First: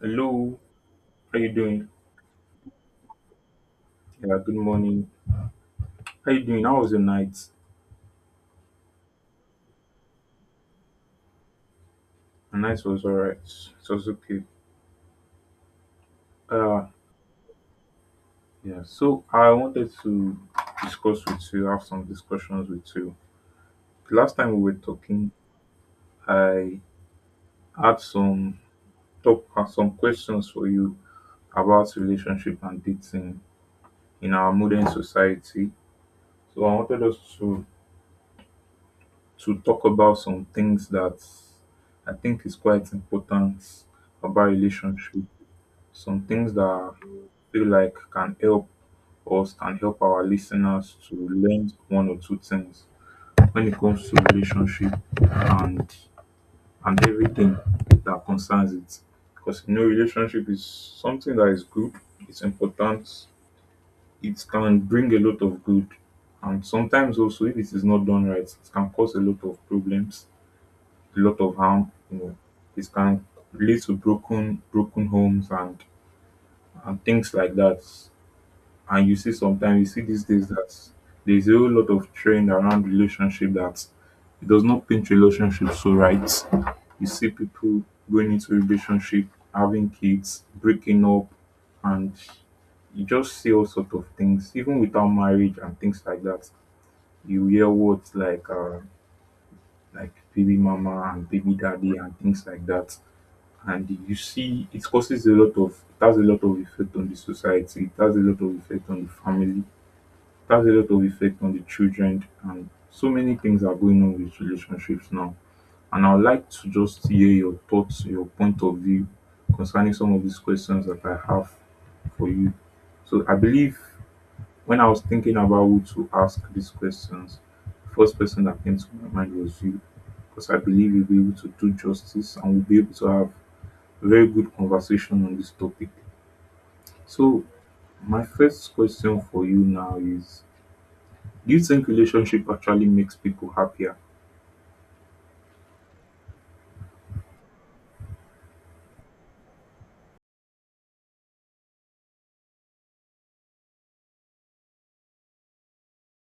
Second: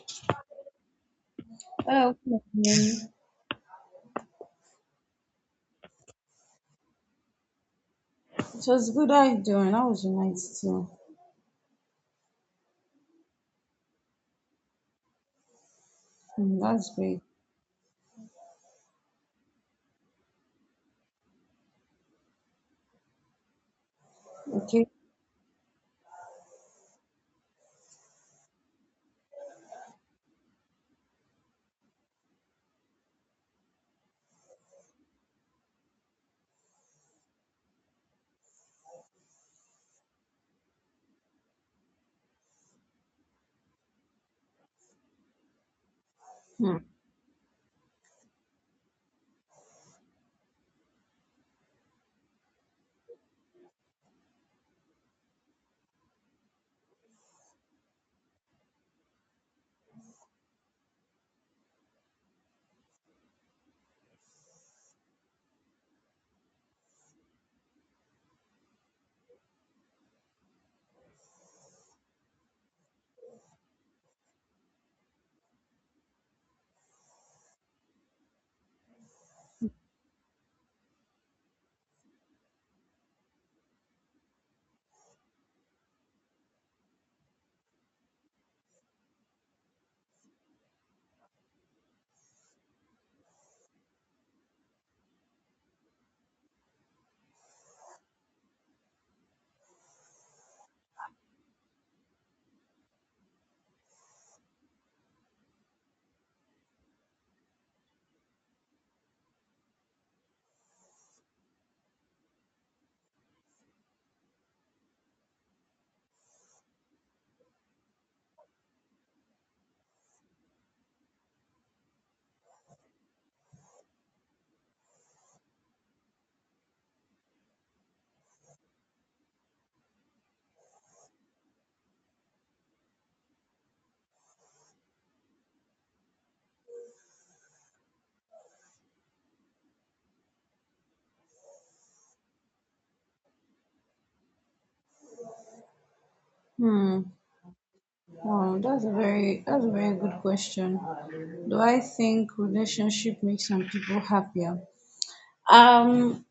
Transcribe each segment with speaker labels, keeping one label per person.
Speaker 1: Hello, how you doing?
Speaker 2: Hello, good evening.
Speaker 1: Yeah, good morning. How you doing? How was your night?
Speaker 2: It was good. How you doing? How was your night too?
Speaker 1: My night was alright. It was okay.
Speaker 2: Hmm,
Speaker 1: Uh
Speaker 2: that's great.
Speaker 1: yeah. So I wanted to discuss with you, have some discussions with you. The last time we were
Speaker 2: Okay.
Speaker 1: talking, I had some top some questions for you about relationship and dating in our modern society. So I wanted us to talk about some things that I think is quite important about relationship, some things that
Speaker 2: Hmm.
Speaker 1: I feel like can help us, can help our listeners to learn one or two things when it comes to relationship, and and everything that concerns it. Because you know, relationship is something that is good, it's important, it can bring a lot of good. And sometimes also if it is not done right, it can cause a lot of problems, a lot of harm, you know. It can lead to broken homes and things like that. And you see sometimes you see these days that there's a whole lot of trend around relationship that it does not paint relationship so right. You see people going into relationship, having kids, breaking up, and you just see all sorts of things, even without marriage and things like that. You hear words like baby mama and baby daddy and things like that. And you see it has a lot of effect on the society, it has a lot of effect on the family, that's a lot of effect on the children, and so many things are going on with relationships now. And I would like to just hear your thoughts, your point of view concerning some of these questions that I have for you. So I believe when I was thinking about who to ask these questions, the first person that came to my mind was you. Because I believe you'll be able to do justice and we'll be able to have a very good conversation on this topic. So my first question for you now is, do you think relationship actually makes people happier?
Speaker 2: Hmm. Wow, that's a very good question. Do I think relationship makes some people happier? Um,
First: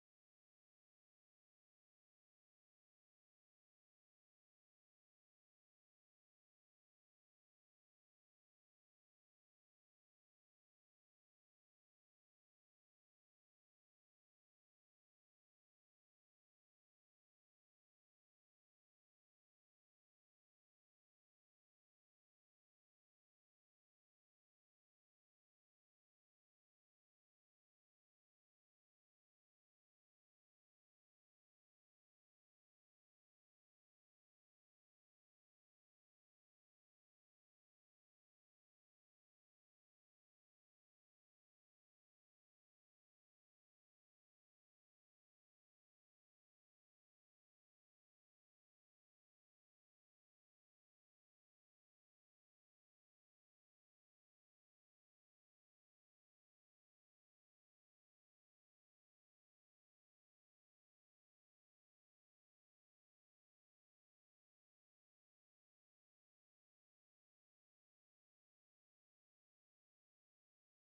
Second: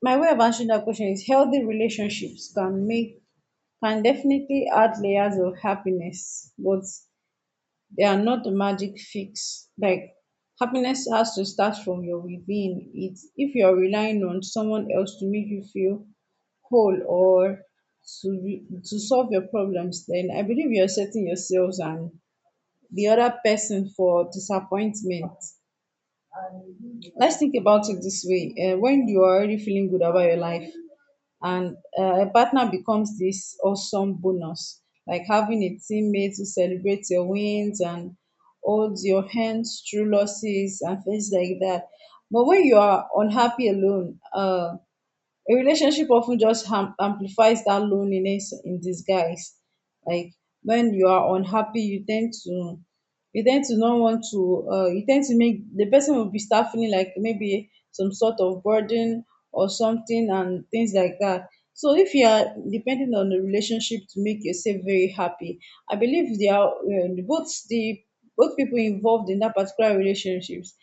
Speaker 2: my way of answering that question is healthy relationships can make can definitely add layers of happiness, but they are not a magic fix. Like happiness has to start from your within. It's if you're relying on someone else to make you feel whole or to solve your problems, then I believe you're setting yourselves and the other person for disappointment. Let's think about it this way. When you are already feeling good about your life, and a partner becomes this awesome bonus, like having a teammate who celebrates your wins and holds your hands through losses and things like that. But when you are unhappy alone, a relationship often just amplifies that loneliness in disguise. Like when you are unhappy, you tend to not want to, you tend to make the person will be start feeling like maybe some sort of burden or something and things like that. So if you are depending on the relationship to make yourself very happy, I believe they are, both people involved in that particular relationships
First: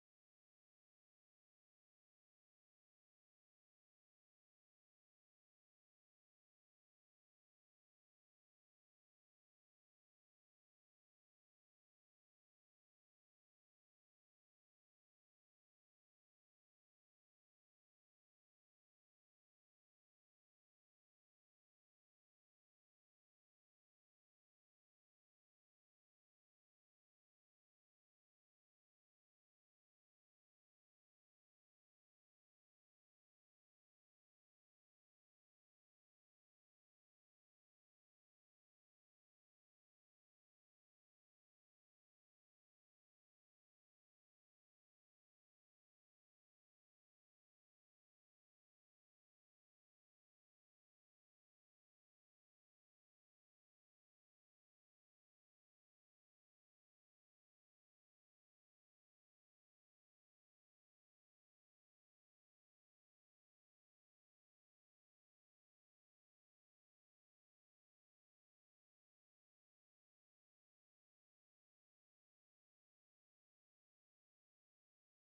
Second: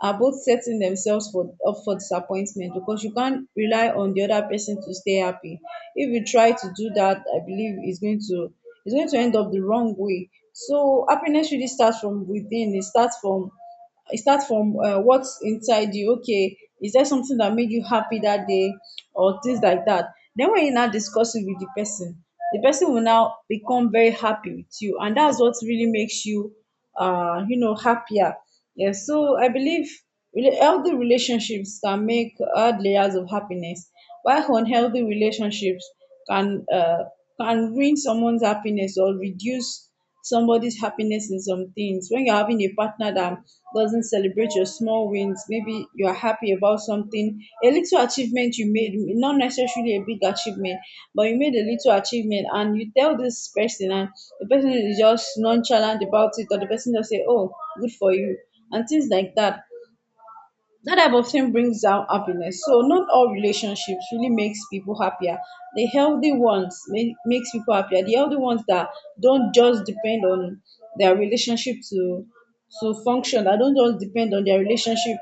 Speaker 2: are both setting themselves for up for disappointment, because you can't rely on the other person to stay happy. If you try to do that, I believe it's going to end up the wrong way. So happiness really starts from within. It starts from what's inside you. Okay, is there something that made you happy that day, or things like that? Then when you now discuss it with the person will now become very happy with you, and that's what really makes you, happier. Yeah, so I believe healthy relationships can make hard layers of happiness, while unhealthy relationships can uh, can ruin someone's happiness or reduce somebody's happiness in some things. When you're having a partner that doesn't celebrate your small wins, maybe you are happy about something, a little achievement you made, not necessarily a big achievement, but you made a little achievement, and you tell this person, and the person is just nonchalant about it, or the person just say, "Oh, good for you," and things like that. That type of thing brings out happiness. So not all relationships really makes people happier. The healthy ones makes people happier. The healthy ones that don't just depend on their relationship to function. That don't just depend on their relationship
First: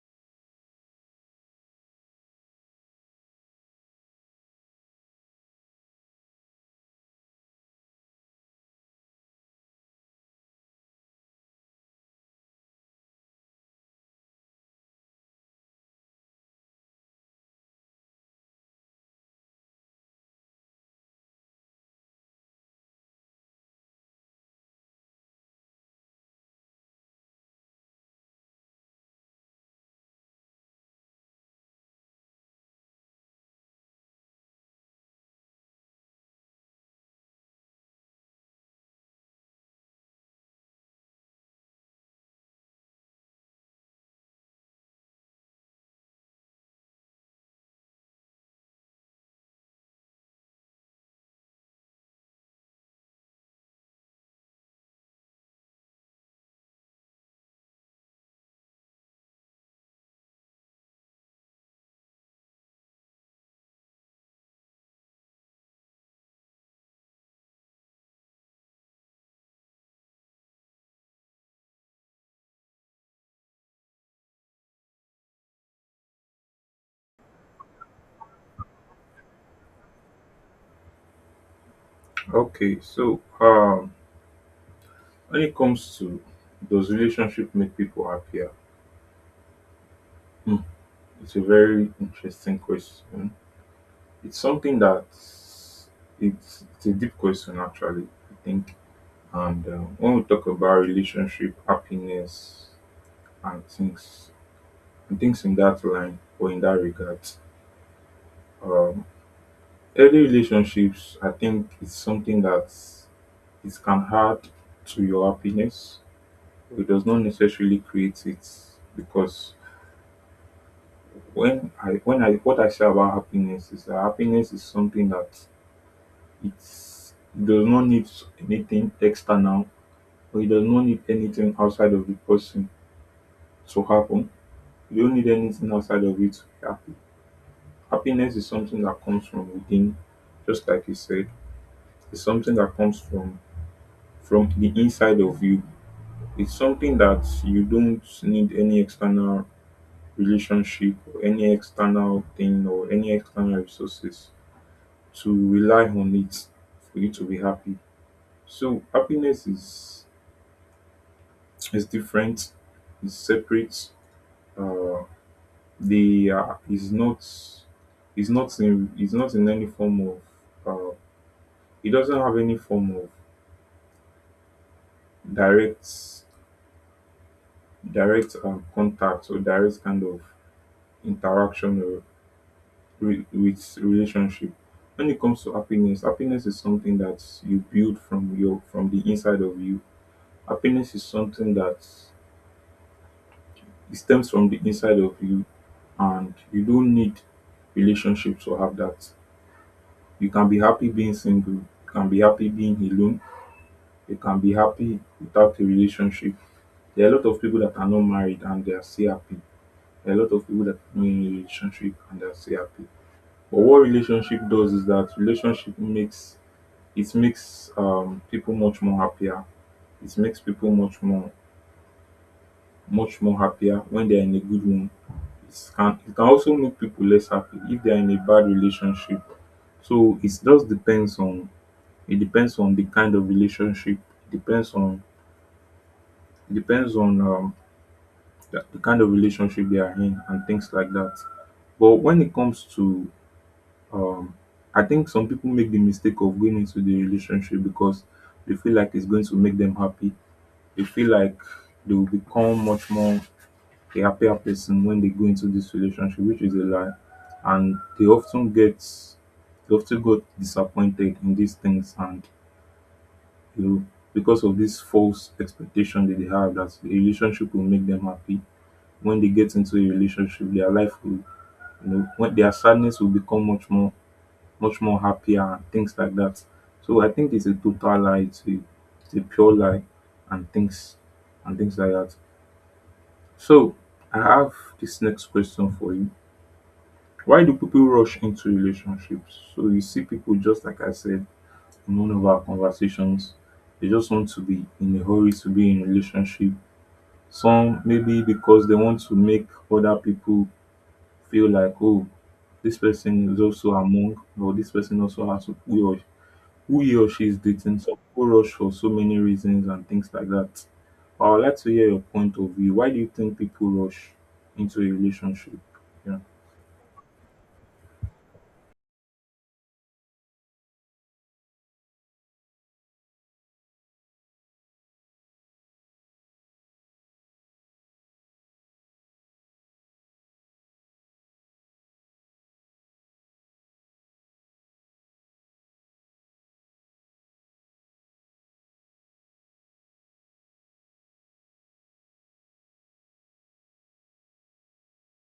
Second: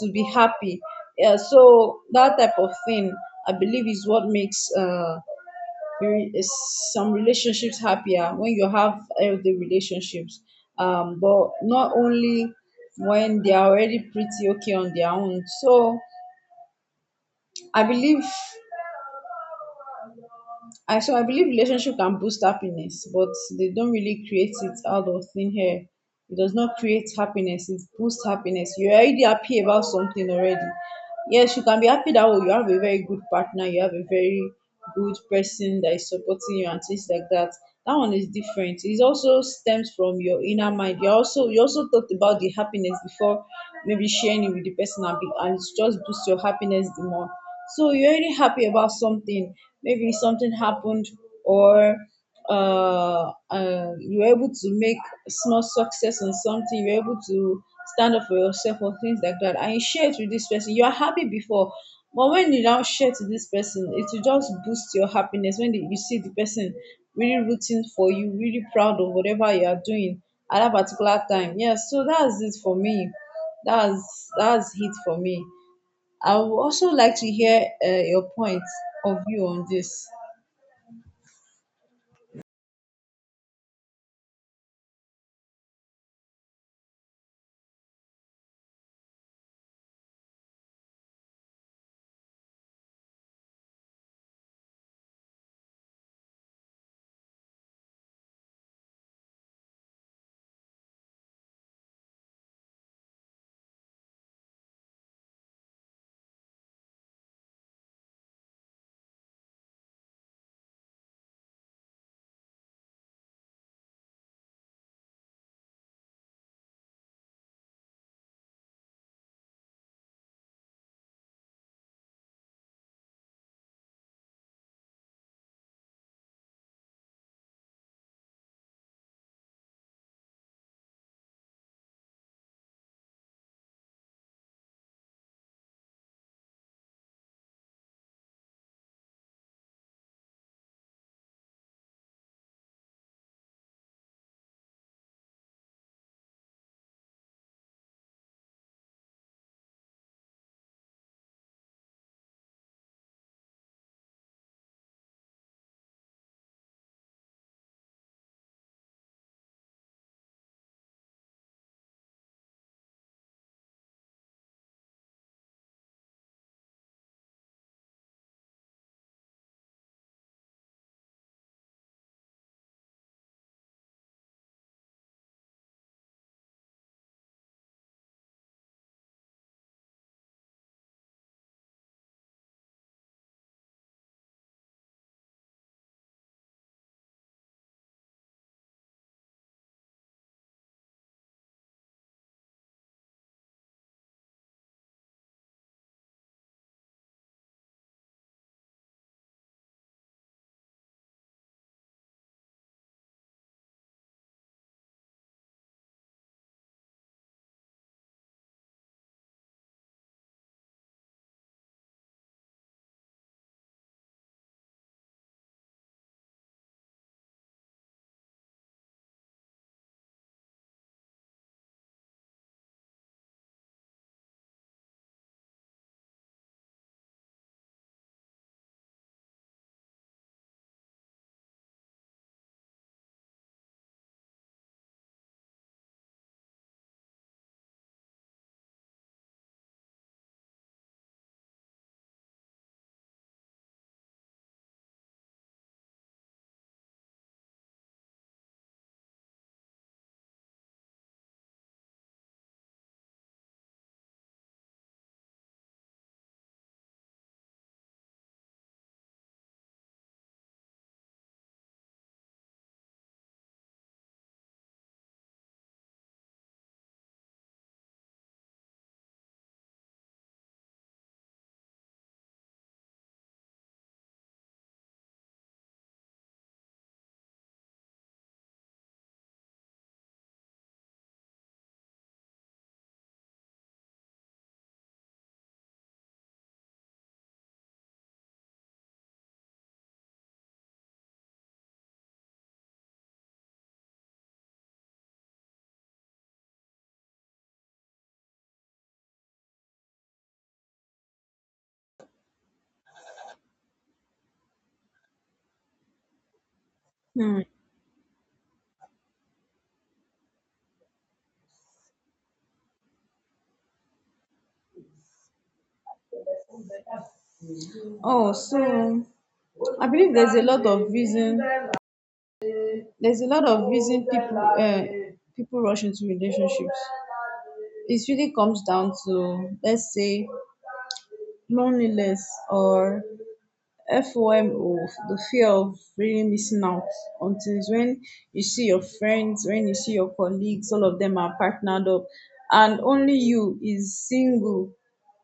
Speaker 2: to be happy. Yeah, so that type of thing I believe is what makes is some relationships happier when you have healthy relationships, but not only when they are already pretty okay on their own. So i believe I believe relationship can boost happiness, but they don't really create it out of thin air. It does not create happiness, it boosts happiness. You're already happy about something already. Yes, you can be happy that, oh, you have a very good partner, you have a very good person that is supporting you and things like that. That one is different. It also stems from your inner mind. You also talked about the happiness before maybe sharing it with the person, and, be, and it just boosts your happiness the more. So you're really happy about something. Maybe something happened, or you're able to make small success on something. You're able to stand up for yourself or things like that, and you share it with this person. You are happy before, but when you now share to this person, it will just boost your happiness. When you see the person really rooting for you, really proud of whatever you are doing at that particular time. Yes, so that's it for me. That's it for me. I would also like to hear your point of view on this.
Speaker 1: Okay, so when it comes to, does relationship make people happier? Hmm, it's a very interesting question. It's something that it's a deep question actually. I think, and when we talk about relationship happiness and things and things in that line or in that regard, um, early relationships, I think it's something that it can add to your happiness. It does not necessarily create it, because when I what I say about happiness is that happiness is something that it does not need anything external, or it does not need anything outside of the person to happen. You don't need anything outside of it to be happy. Happiness is something that comes from within, just like you said. It's something that comes from the inside of you. It's something that you don't need any external relationship or any external thing or any external resources to rely on it for you to be happy. So happiness is different, is separate. Uh, they are is not in any form of uh, it doesn't have any form of direct direct contact or direct kind of interaction with relationship. When it comes to happiness, happiness is something that you build from your from the inside of you. Happiness is something that it stems from the inside of you, and you don't need relationship to have that. You can be happy being single, you can be happy being alone, you can be happy without a relationship. There are a lot of people that are not married and they are still happy. There are a lot of people that are not in a relationship and they are still happy. But what relationship does is that relationship makes, it makes people much more happier. It makes people much more happier when they're in a good one. It can also make people less happy if they're in a bad relationship. So it just depends on, it depends on the kind of relationship. It depends on, it depends on the kind of relationship they are in and things like that. But when it comes to um, I think some people make the mistake of going into the relationship because they feel like it's going to make them happy. They feel like they will become much more a happier person when they go into this relationship, which is a lie. And they often get, they often got disappointed in these things, and you know, because of this false expectation that they have that a relationship will make them happy. When they get into a relationship, their life will, you know, when their sadness will become much more happier and things like that. So I think it's a total lie, it's a pure lie and things and things like that. So I have this next question for you. Why do people rush into relationships? So you see people, just like I said in one of our conversations, they just want to be in a hurry to be in relationship. Some maybe because they want to make other people feel like, oh, this person is also among, or this person also has to, who he or she is
Speaker 2: Hmm.
Speaker 1: dating. Some people rush for so many reasons and things like that. I would like to hear your point of view. Why do you think people rush into a relationship? Yeah,
Speaker 2: Oh, so I believe there's a lot of reason. There's a lot of reason people rush into relationships. It really comes down to, let's say, loneliness or FOMO, the fear of really missing out on things. When you see your friends, when you see your colleagues, all of them are partnered up, and only you is single.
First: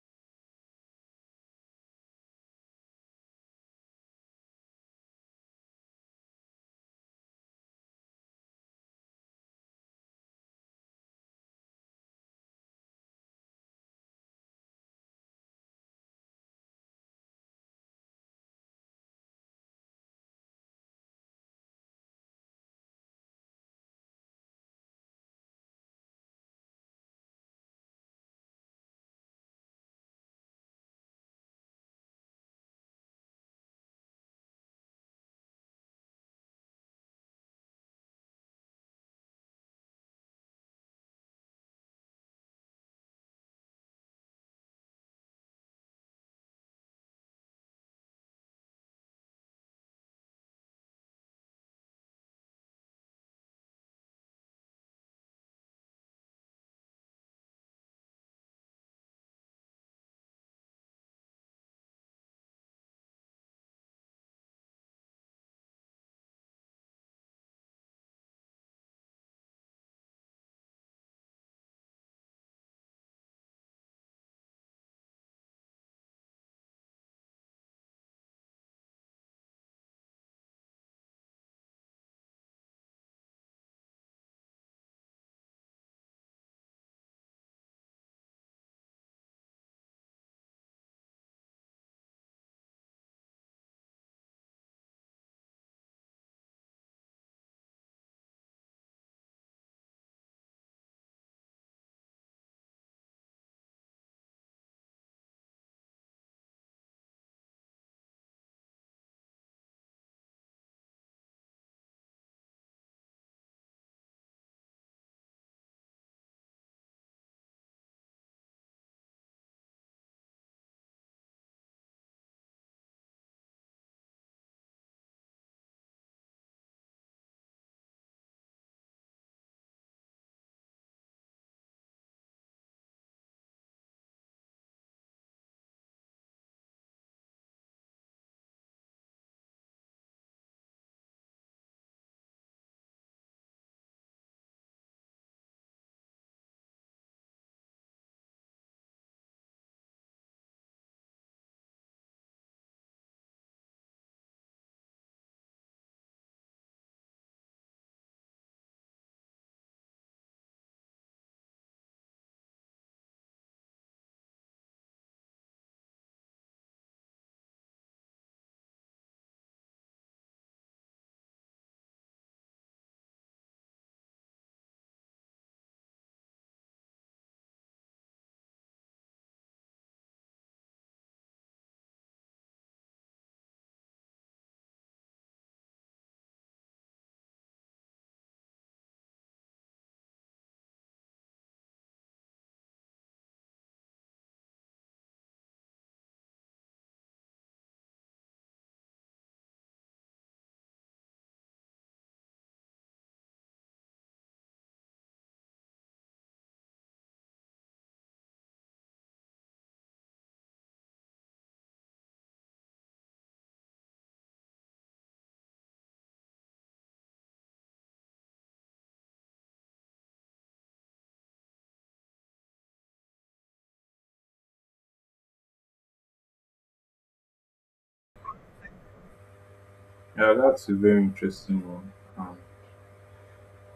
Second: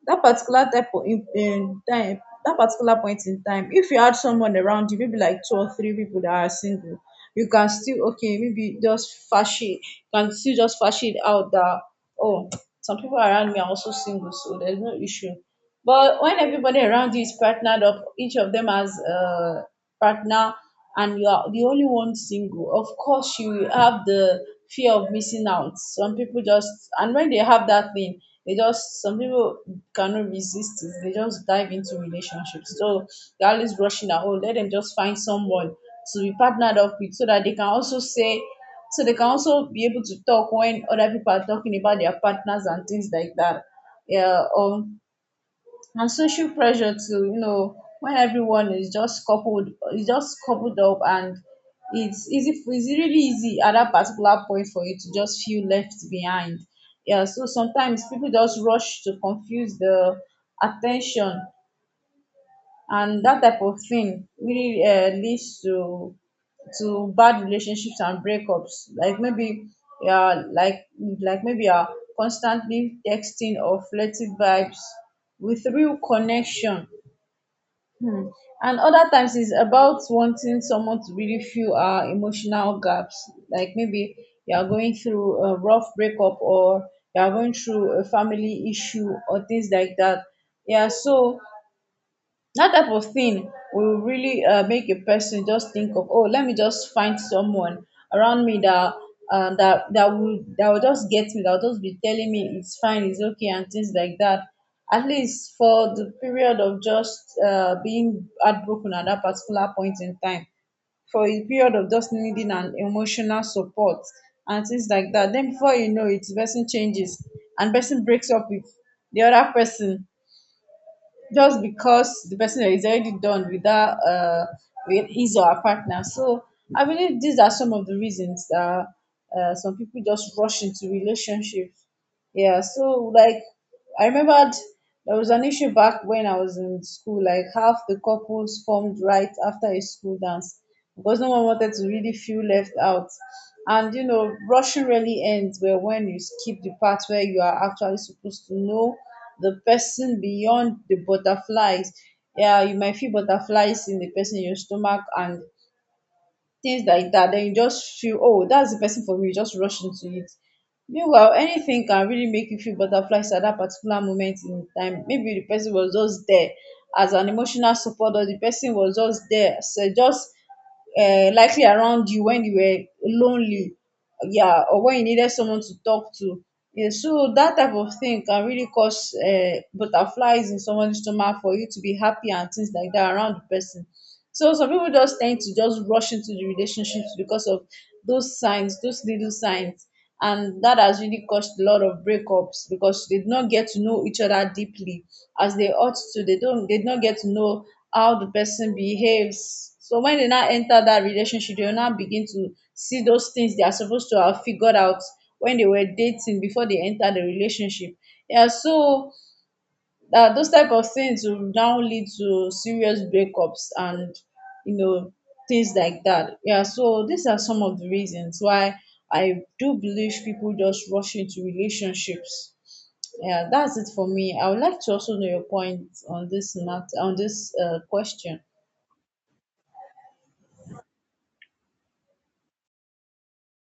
Speaker 2: That particular point in time, if you had someone around you, maybe like two or three people that are single, you can still okay maybe just fash it, can still just fash it out that, oh, some people around me are also single, so there's no issue. But when everybody around you is partnered up, each of them has a partner, and you are the only one single, of course you will have the fear of missing out. Some people just, and when they have that thing, they just some people cannot resist it. They just dive into relationships. So they're always rushing out. Oh, let them just find someone to be partnered up with, so that they can also say, so they can also be able to talk when other people are talking about their partners and things like that. Yeah, or, and social pressure too, you know, when everyone is just coupled up, and it's really easy at that particular point for you to just feel left behind. Yeah, so sometimes people just rush to confuse the attention, and that type of thing really, leads to bad relationships and breakups, like maybe, yeah, like, maybe are constantly texting or flirty vibes with real connection. um and other times it's about wanting someone to really feel our emotional gaps, like maybe you are going through a rough breakup, or you are going through a family issue or things like that. Yeah, so that type of thing will really, make a person just think of, oh, let me just find someone around me that, that will just get me, that will just be telling me it's fine, it's okay, and things like that, at least for the period of just, being heartbroken at that particular point in time, for a period of just needing an emotional support and things like that. Then before you know it, the person changes, and person breaks up with the other person, just because the person is already done with that, with his or her partner. So I believe these are some of the reasons that, some people just rush into relationships. Yeah, so like, I remembered there was an issue back when I was in school, like half the couples formed right after a school dance because no one wanted to really feel left out. And rushing really ends where, when you skip the part where you are actually supposed to know the person beyond the butterflies. Yeah, you might feel butterflies in the person in your stomach and things like that, then you just feel, oh, that's the person for me, you just rush into it. Meanwhile, anything can really make you feel butterflies at that particular moment in time. Maybe the person was just there as an emotional support, or the person was just there, so just, likely around you when you were lonely, yeah, or when you needed someone to talk to. Yeah, so that type of thing can really cause, butterflies in someone's stomach for you to be happy and things like that around the person. So some people just tend to just rush into the relationships because of those signs, those little signs. And that has really caused a lot of breakups because they did not get to know each other deeply as they ought to. They did not get to know how the person behaves. So when they now enter that relationship, they will now begin to see those things they are supposed to have figured out when they were dating before they enter the relationship. Yeah, so, those type of things will now lead to serious breakups and, you know things like that. Yeah, so these are some of the reasons why I do believe people just rush into relationships. Yeah, that's it for me. I would like to also know your point on this matter, on this, question.
Speaker 1: yeah, that's a very interesting one.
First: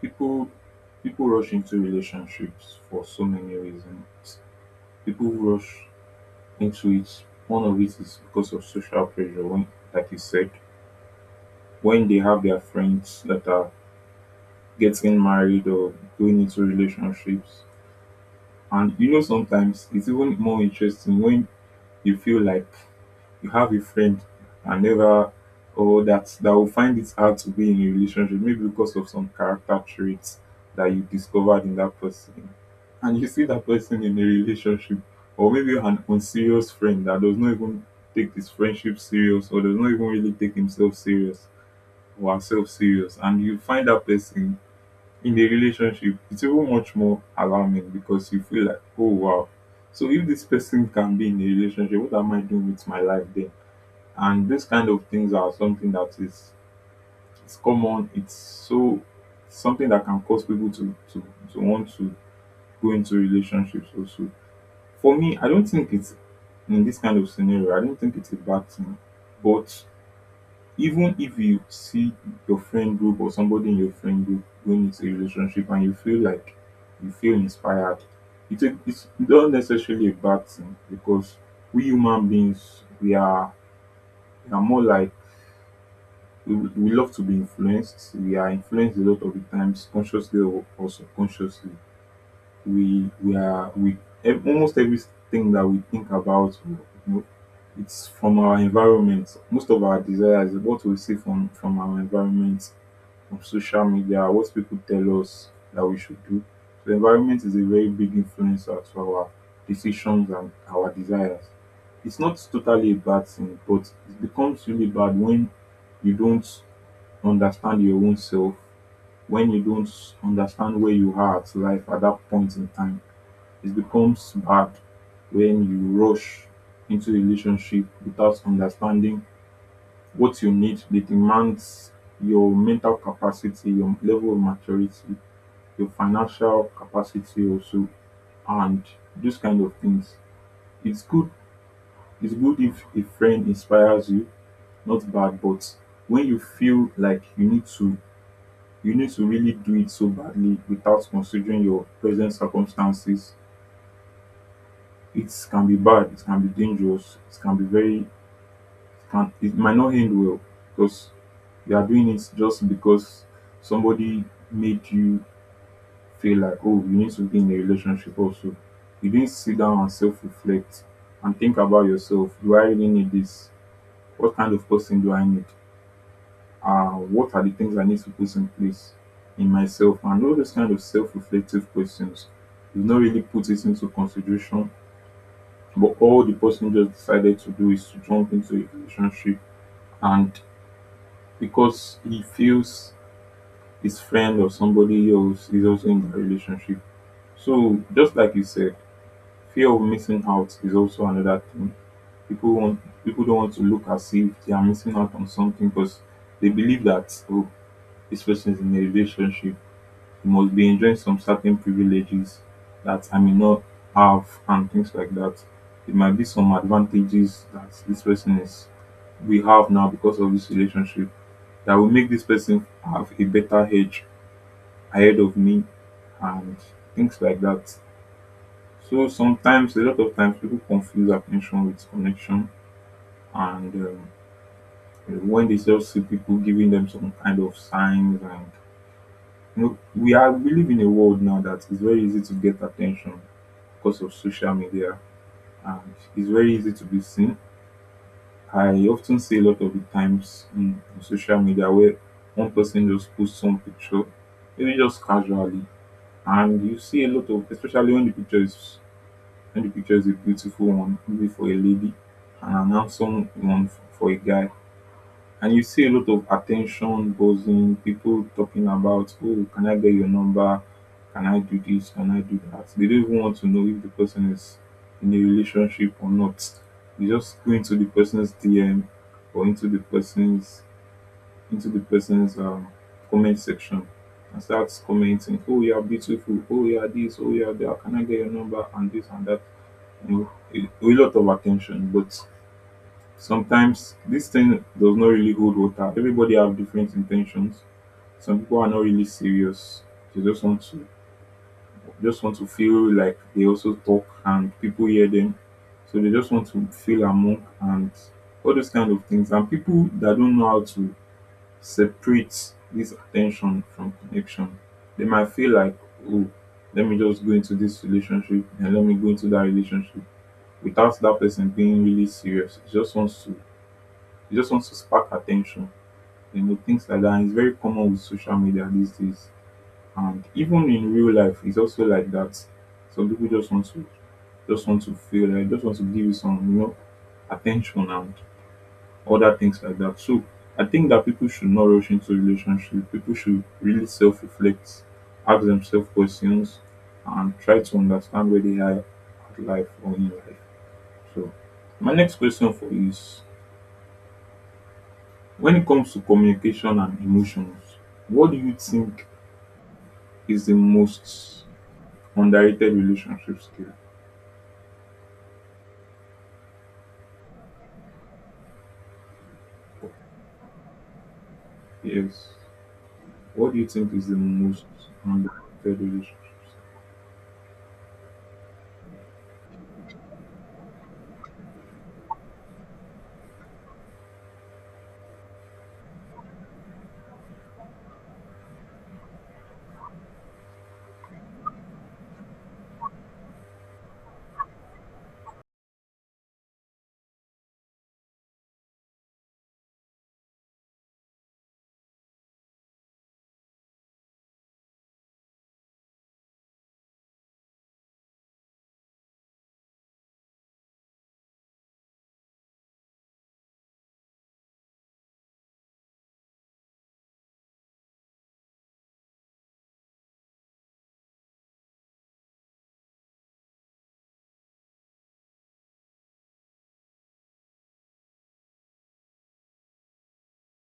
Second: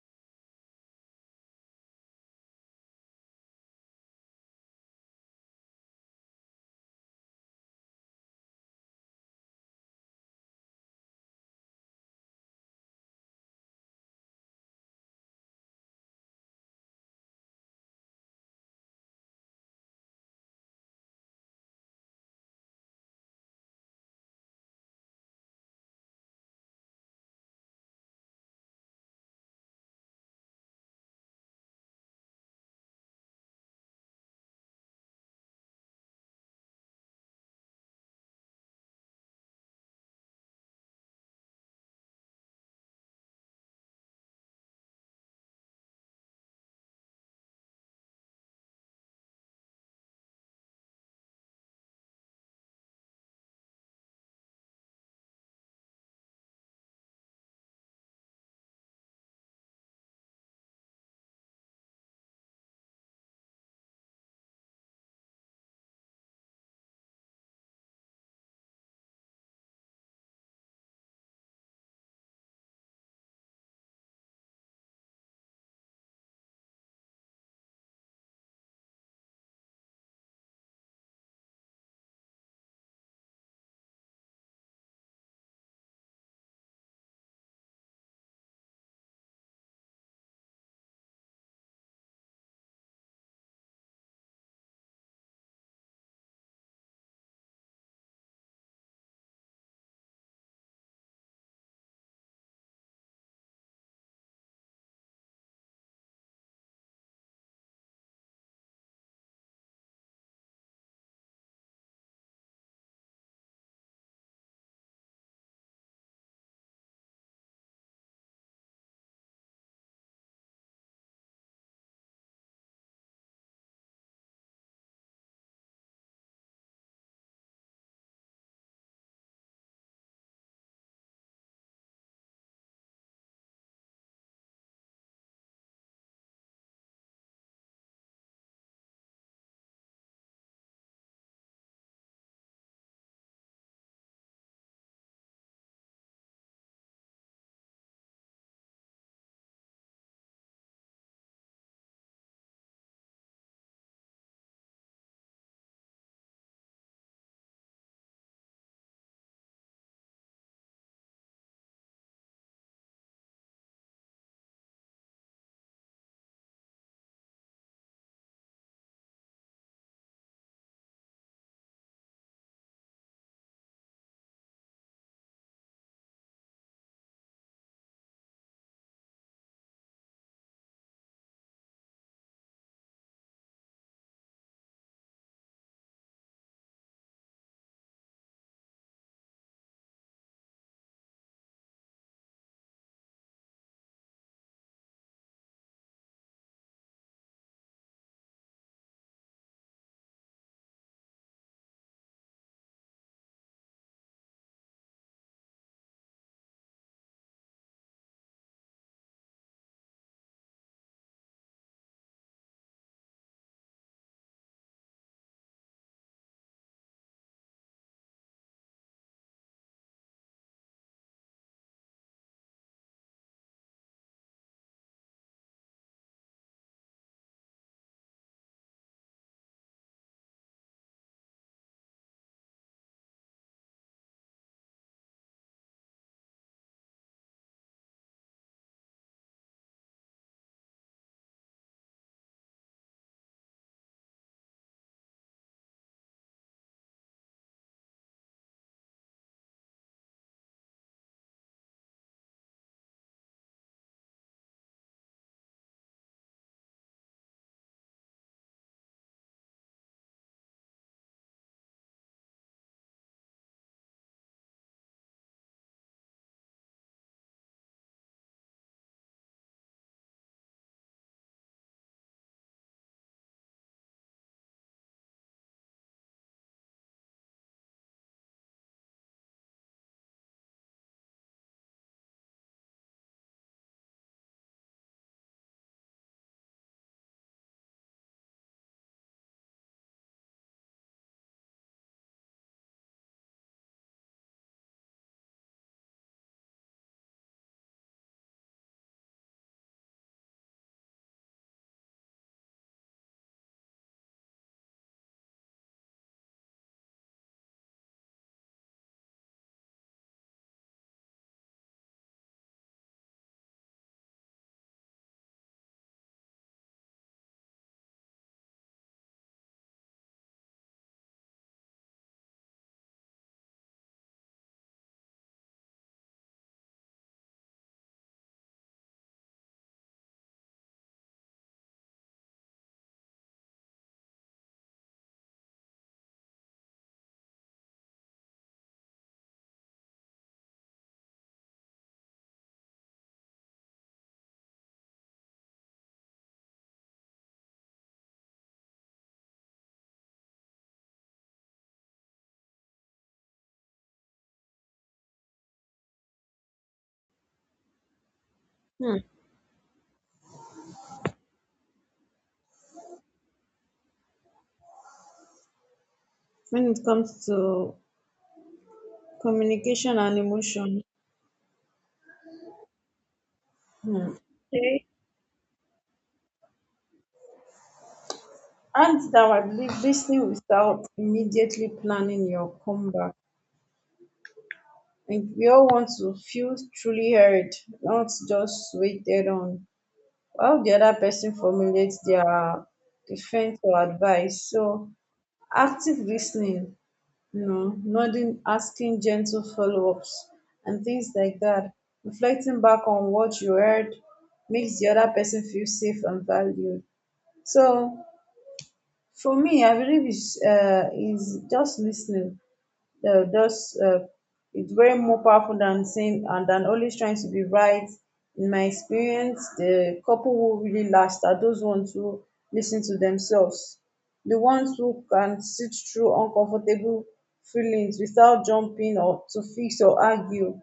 Speaker 1: people people rush into relationships for so many reasons. People rush into it. One of it is because of social pressure. When, like you said, when they have their friends that are getting married or going into relationships. And you know, sometimes it's even more interesting when you feel like you have a friend, and never or that will find it hard to be in a relationship, maybe because of some character traits that you discovered in that person. And you see that person in a relationship, or maybe an unserious friend that does not even take his friendship serious, or does not even really take himself serious or herself serious, and you find that person in a relationship, it's even much more alarming, because you feel like, oh wow, so if this person can be in a relationship, what am I doing with my life then? And those kind of things are something that is, it's common, it's so something that can cause people to want to go into relationships also. For me, I don't think it's, in this kind of scenario, I don't think it's a bad thing. But even if you see your friend group or somebody in your friend group going into a relationship and you feel like, you feel inspired, it's not necessarily a bad thing, because we human beings, we are more like we love to be influenced. We are influenced a lot of the times, consciously or subconsciously. We are we ev- Almost everything that we think about, you know, it's from our environment. Most of our desires, what we see from our environment, of social media, what people tell us that we should do. So environment is a very big influencer to our decisions and our desires. It's not totally a bad thing, but it becomes really bad when you don't understand your own self, when you don't understand where you are at life at that point in time. It becomes bad when you rush into a relationship without understanding what you need, dey demands your mental capacity, your level of maturity, your financial capacity also, and those kind of things. It's good it's good if a friend inspires you, not bad, but when you feel like you need to, you need to really do it so badly without considering your present circumstances, it can be bad, it can be dangerous, it can be very, and it might not end well, because you are doing it just because somebody made you feel like, oh, you need to be in a relationship also. You didn't sit down and self reflect and think about yourself. Do I really need this? What kind of person do I need? What are the things I need to put in place in myself? And all those kind of self reflective questions. You've not really put it into consideration, but all the person just decided to do is to jump into a relationship, and because he feels his friend or somebody else is also in that relationship. So just like you said, fear of missing out is also another thing. People don't want to look as if they are missing out on something because they believe that, oh, this person is in a relationship, he must be enjoying some certain privileges that I may not have, and things like that. There might be some advantages that this person is we have now because of this relationship that will make this person have a better edge ahead of me and things like that. So sometimes, a lot of times, people confuse attention with connection, and when they just see people giving them some kind of signs and we live in a world now that it's very easy to get attention because of social media, and it's very easy to be seen. I often see a lot of the times in social media where one person just posts some picture, maybe just casually, and you see a lot of, especially when the picture is a beautiful one, maybe for a lady, and an handsome one for a guy, and you see a lot of attention buzzing, people talking about, oh, can I get your number, can I do this, can I do that. They don't even want to know if the person is in a relationship or not. They just go into the person's DM, or into the person's comment section and starts commenting, "Oh, you are beautiful. Oh, you are this. Oh, you are that. Can I get your number?" and this and that. You know, a lot of attention. But sometimes this thing does not really hold water. Everybody have different intentions. Some people are not really serious. They just want to feel like they also talk and people hear them. So they just want to feel among and all those kind of things. And people that don't know how to separate this attention from connection, they might feel like, oh, let me just go into this relationship and let me go into that relationship without that person being really serious. It just wants to spark attention, you know, things like that. And it's very common with social media these days, and even in real life it's also like that. Some people just want to give you some, you know, attention and other things like that. So I think that people should not rush into relationship. People should really self reflect, ask themselves questions, and try to understand where they are at life or in life. So my next question for you is, when it comes to communication and emotions, what do you think is the most underrated relationship skill?
Speaker 2: When it comes to communication and emotion.
Speaker 1: Yes. What do you think is
Speaker 2: Hmm.
Speaker 1: the most underrated relationship skill?
Speaker 2: And that I believe listening without immediately planning your comeback. If we all want to feel truly heard, not just waited on, while the other person formulates their defense or advice. So active listening, nodding, asking gentle follow-ups and things like that. Reflecting back on what you heard makes the other person feel safe and valued. So for me, I believe it's, is just listening just it's very more powerful than saying and than always trying to be right. In my experience, the couple who really last are those ones who listen to themselves, the ones who can sit through uncomfortable feelings without jumping or to fix or argue.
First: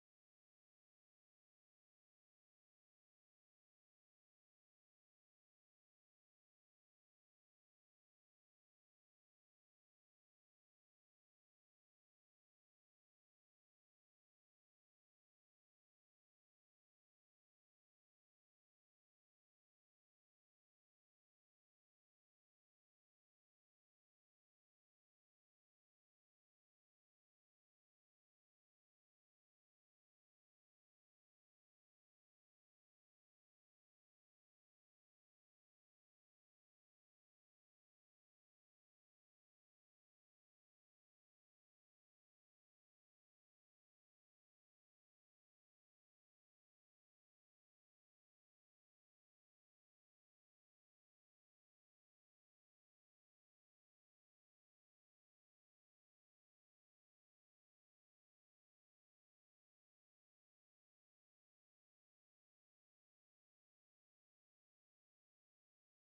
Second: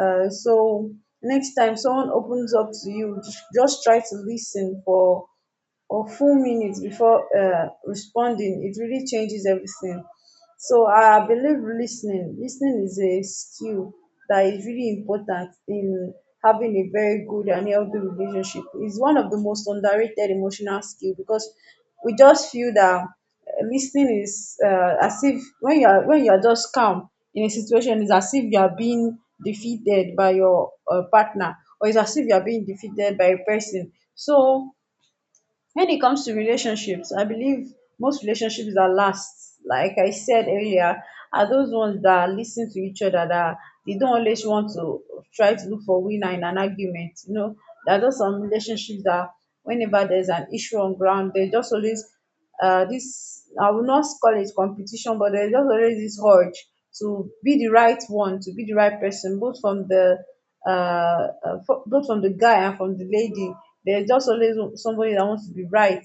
Speaker 2: So next time someone opens up to you, just try to listen for or full minutes before responding, it really changes everything. So I believe listening is a skill that is really important in having a very good and healthy relationship. It's one of the most underrated emotional skill because we just feel that listening is as if when you are just calm in a situation, it's as if you are being defeated by your partner, or it's as if you are being defeated by a person. So when it comes to relationships, I believe most relationships that last, like I said earlier, are those ones that listen to each other, that they don't always want to try to look for winner in an argument. You know, there are just some relationships that whenever there's an issue on ground, they just always this I will not call it competition, but there's just always this urge to be the right one, to be the right person, both from the uh, both from the guy and from the lady. There's just always somebody that wants to be right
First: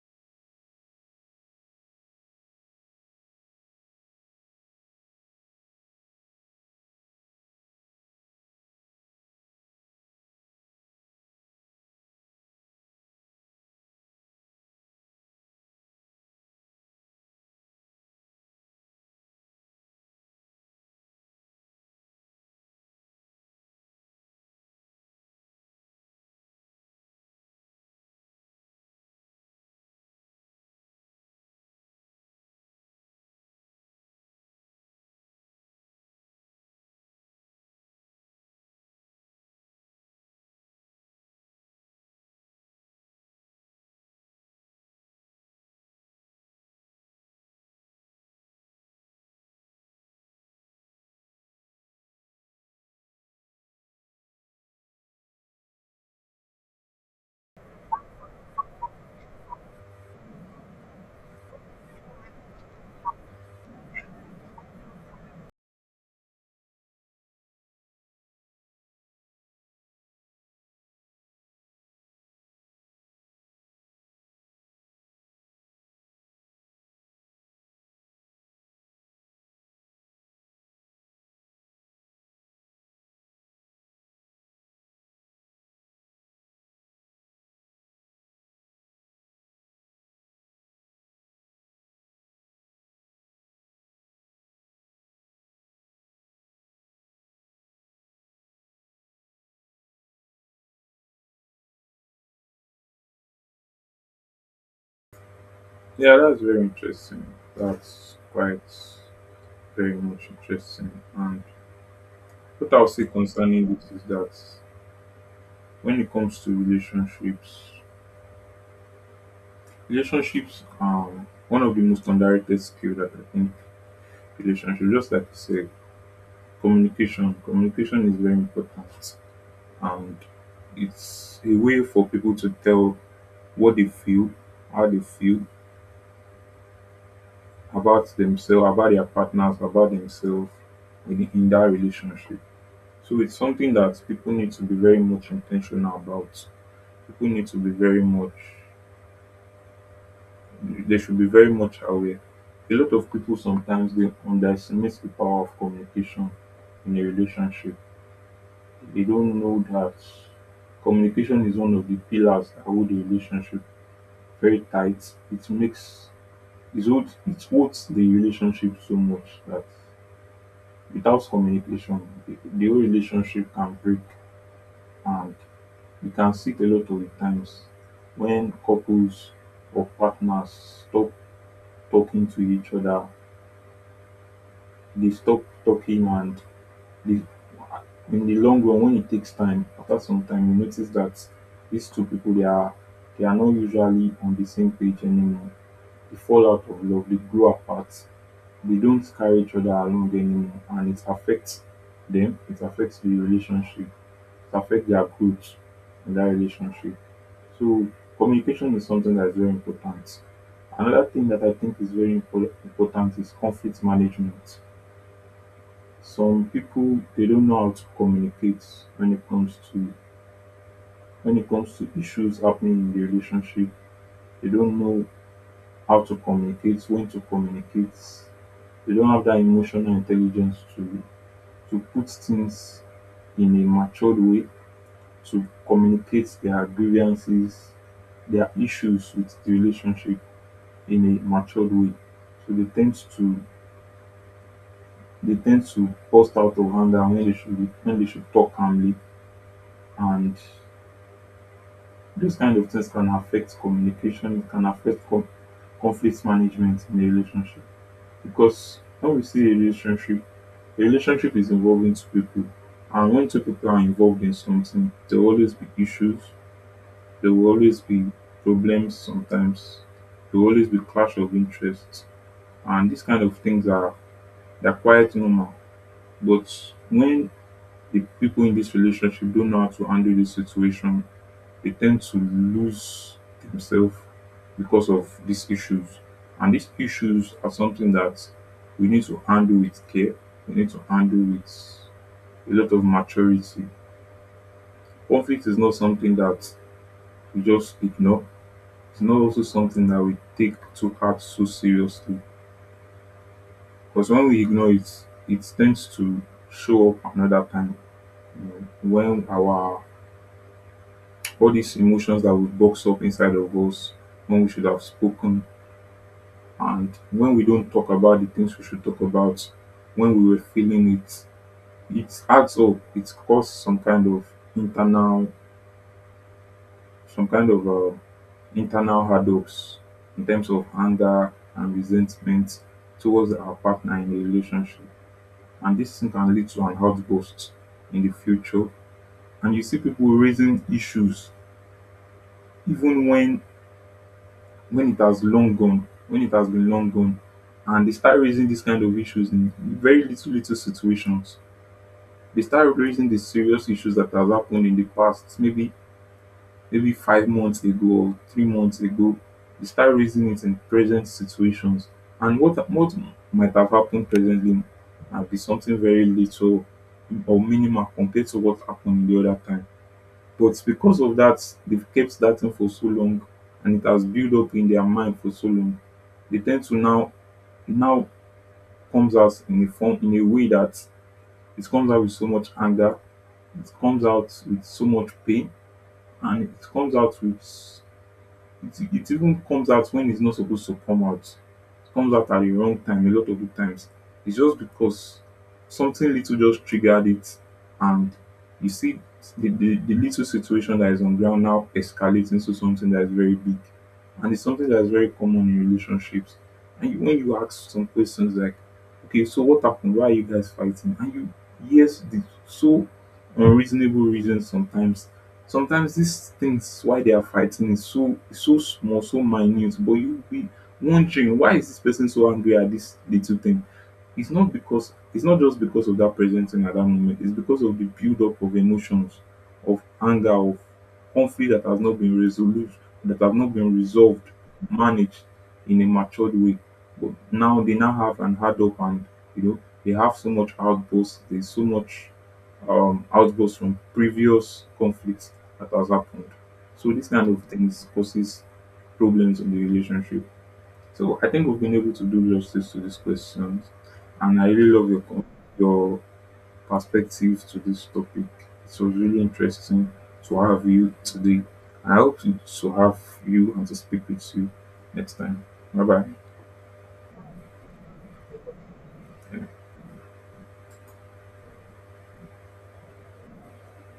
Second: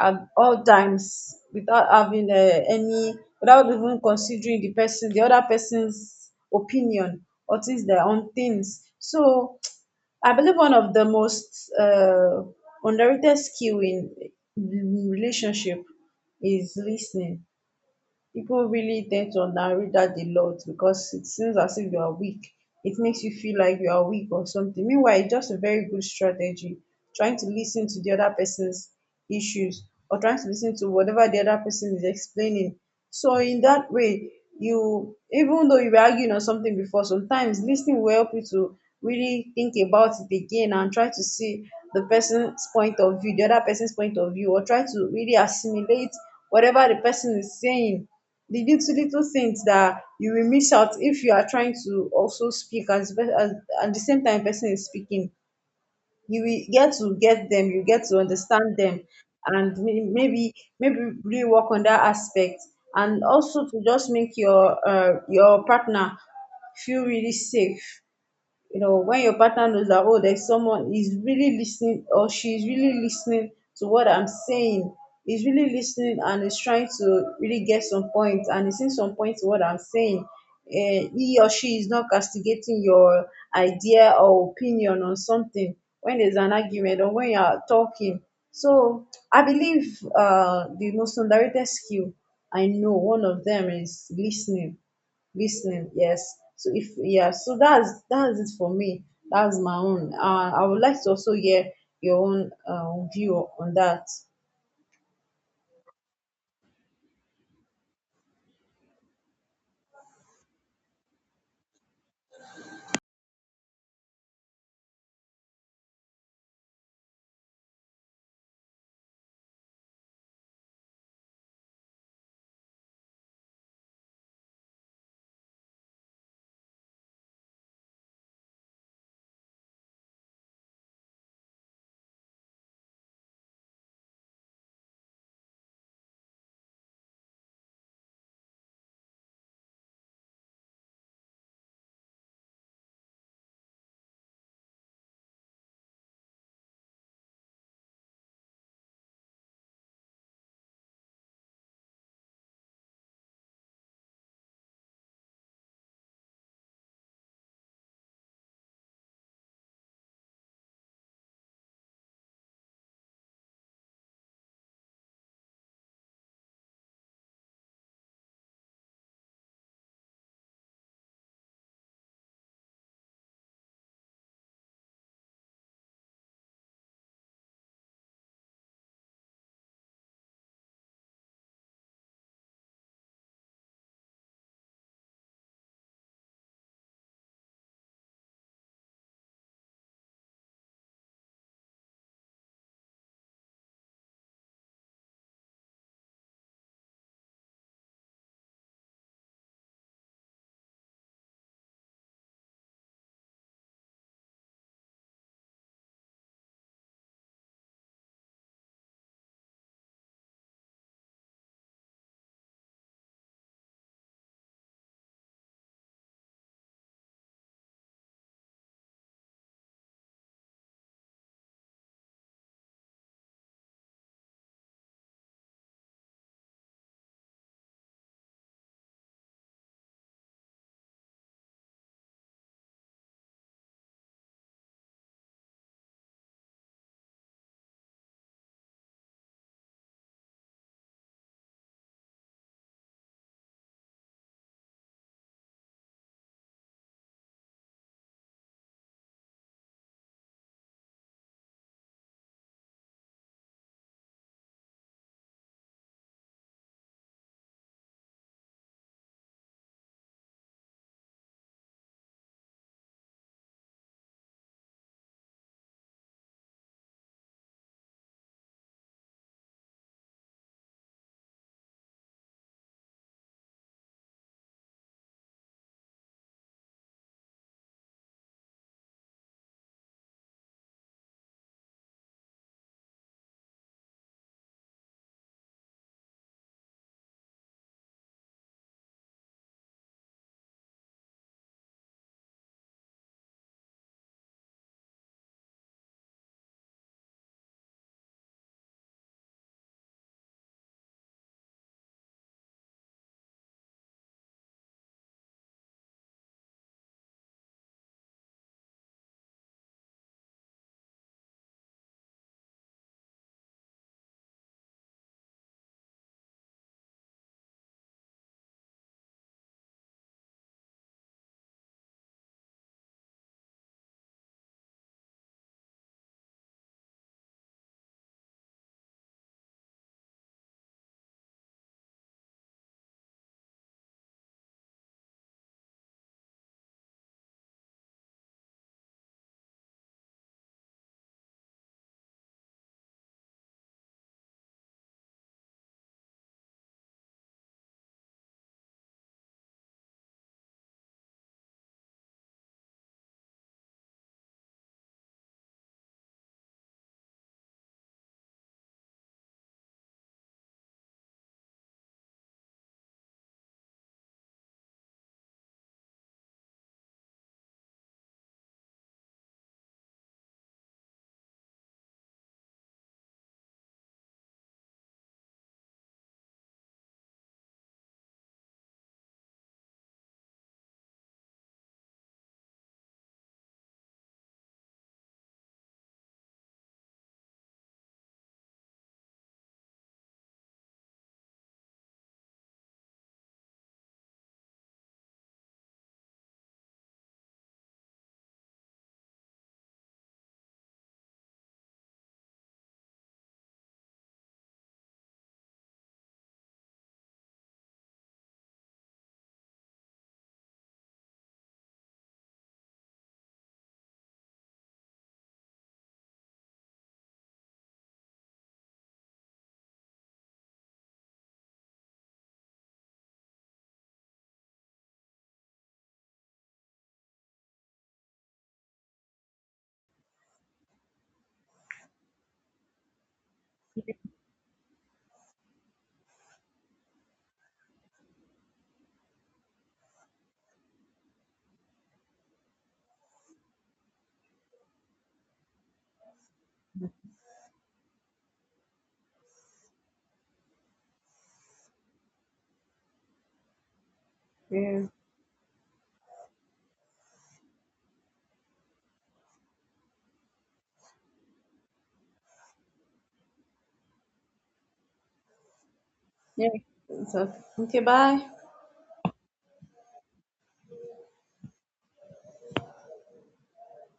Speaker 2: at all times without having without even considering the person, the other person's opinion or things their own things. So I believe one of the most underrated skill in relationship is listening. People really tend to underread that a lot because it seems as if you are weak. It makes you feel like you are weak or something. Meanwhile, it's just a very good strategy. Trying to listen to the other person's issues or trying to listen to whatever the other person is explaining. So in that way, you even though you were arguing on something before, sometimes listening will help you to really think about it again and try to see the person's point of view, the other person's point of view, or try to really assimilate whatever the person is saying, the little little things that you will miss out if you are trying to also speak as at the same time person is speaking. You will get to get them you get to understand them, and maybe really work on that aspect, and also to just make your partner feel really safe. You know, when your partner knows that, oh, there's someone is really listening or she's really listening to what I'm saying. Is really listening and is trying to really get some points, and he's seeing some points to what I'm saying. He or she is not castigating your idea or opinion on something when there's an argument or when you're talking. So I believe the most underrated skill, I know one of them is listening. Listening, yes. So if yeah so that's it for me. That's my own. I would like to also hear your own view on that.
Speaker 1: Yeah, that's very interesting. That's quite very much interesting. And what I'll say concerning this is that when it comes to relationships, relationships are one of the most underrated skill that I think. Relationships, just like you said, communication. Communication is very important, and it's a way for people to tell what they feel, how they feel about themselves, about their partners, about themselves in that relationship. So it's something that people need to be very much intentional about. People need to be very much They should be very much aware. A lot of people sometimes they underestimate the power of communication in a relationship. They don't know that communication is one of the pillars that hold the relationship very tight. It makes it holds the relationship so much that without communication, the whole relationship can break. And we can see it a lot of the times when couples or partners stop talking to each other. They stop talking, and they, in the long run, when it takes time, after some time, you notice that these two people they are not usually on the same page anymore. They fall out of love, they grow apart, they don't carry each other along anymore, and it affects them, it affects the relationship, it affects their growth in that relationship. So communication is something that's very important. Another thing that I think is very important is conflict management. Some people they don't know how to communicate when it comes to, issues happening in the relationship. They don't know how to communicate, when to communicate. They don't have that emotional intelligence to put things in a matured way, to communicate their grievances, their issues with the relationship in a matured way. So they tend to burst out of anger when they should, talk calmly. And these kind of things can affect communication, it can affect conflict management in a relationship. Because when we see a relationship is involving two people. And when two people are involved in something, there will always be issues, there will always be problems sometimes, there will always be clash of interests. And these kind of things are, they're quite normal. But when the people in this relationship don't know how to handle this situation, they tend to lose themselves because of these issues. And these issues are something that we need to handle with care, we need to handle with a lot of maturity. Conflict is not something that we just ignore, it's not also something that we take to heart so seriously. Because when we ignore it, it tends to show up another time. You know, when our, all these emotions that we box up inside of us, when we should have spoken, and when we don't talk about the things we should talk about when we were feeling it, it adds up. It causes some kind of internal, some kind of internal hurdles in terms of anger and resentment towards our partner in a relationship. And this thing can lead to an outburst in the future. And you see people raising issues even when it has long gone, when it has been long gone, and they start raising these kind of issues in very little little situations. They start raising the serious issues that have happened in the past, maybe maybe 5 months ago or 3 months ago. They start raising it in present situations. And what might have happened presently might be something very little or minimal compared to what happened the other time. But because of that, they've kept that thing for so long and it has built up in their mind for so long. They tend to now, it now comes out in a form, in a way that it comes out with so much anger, it comes out with so much pain, and it comes out with, it even comes out when it's not supposed to come out. It comes out at the wrong time a lot of the times. It's just because something little just triggered it, and you see the little situation that is on ground now escalates into something that is very big. And it's something that is very common in relationships. And when you ask some questions like, okay, so what happened? Why are you guys fighting? And yes, the so unreasonable reasons sometimes. Sometimes these things why they are fighting is so so small, so minute, but you'll be wondering, why is this person so angry at this little thing? It's not just because of that present thing at that moment, it's because of the build-up of emotions, of anger, of conflict that has not been resolved, that have not been resolved, managed in a matured way. But now they now have an hard up, and you know, they have so much outbursts, there's so much outbursts from previous conflicts that has happened. So this kind of things causes problems in the relationship. So I think we've been able to do justice to these questions, and I really
Speaker 2: Yeah.
Speaker 1: love your your perspective to this topic. It was really interesting to have you today. I hope to have you and to speak with you next time. Bye bye.
Speaker 2: Yeah. So okay, bye.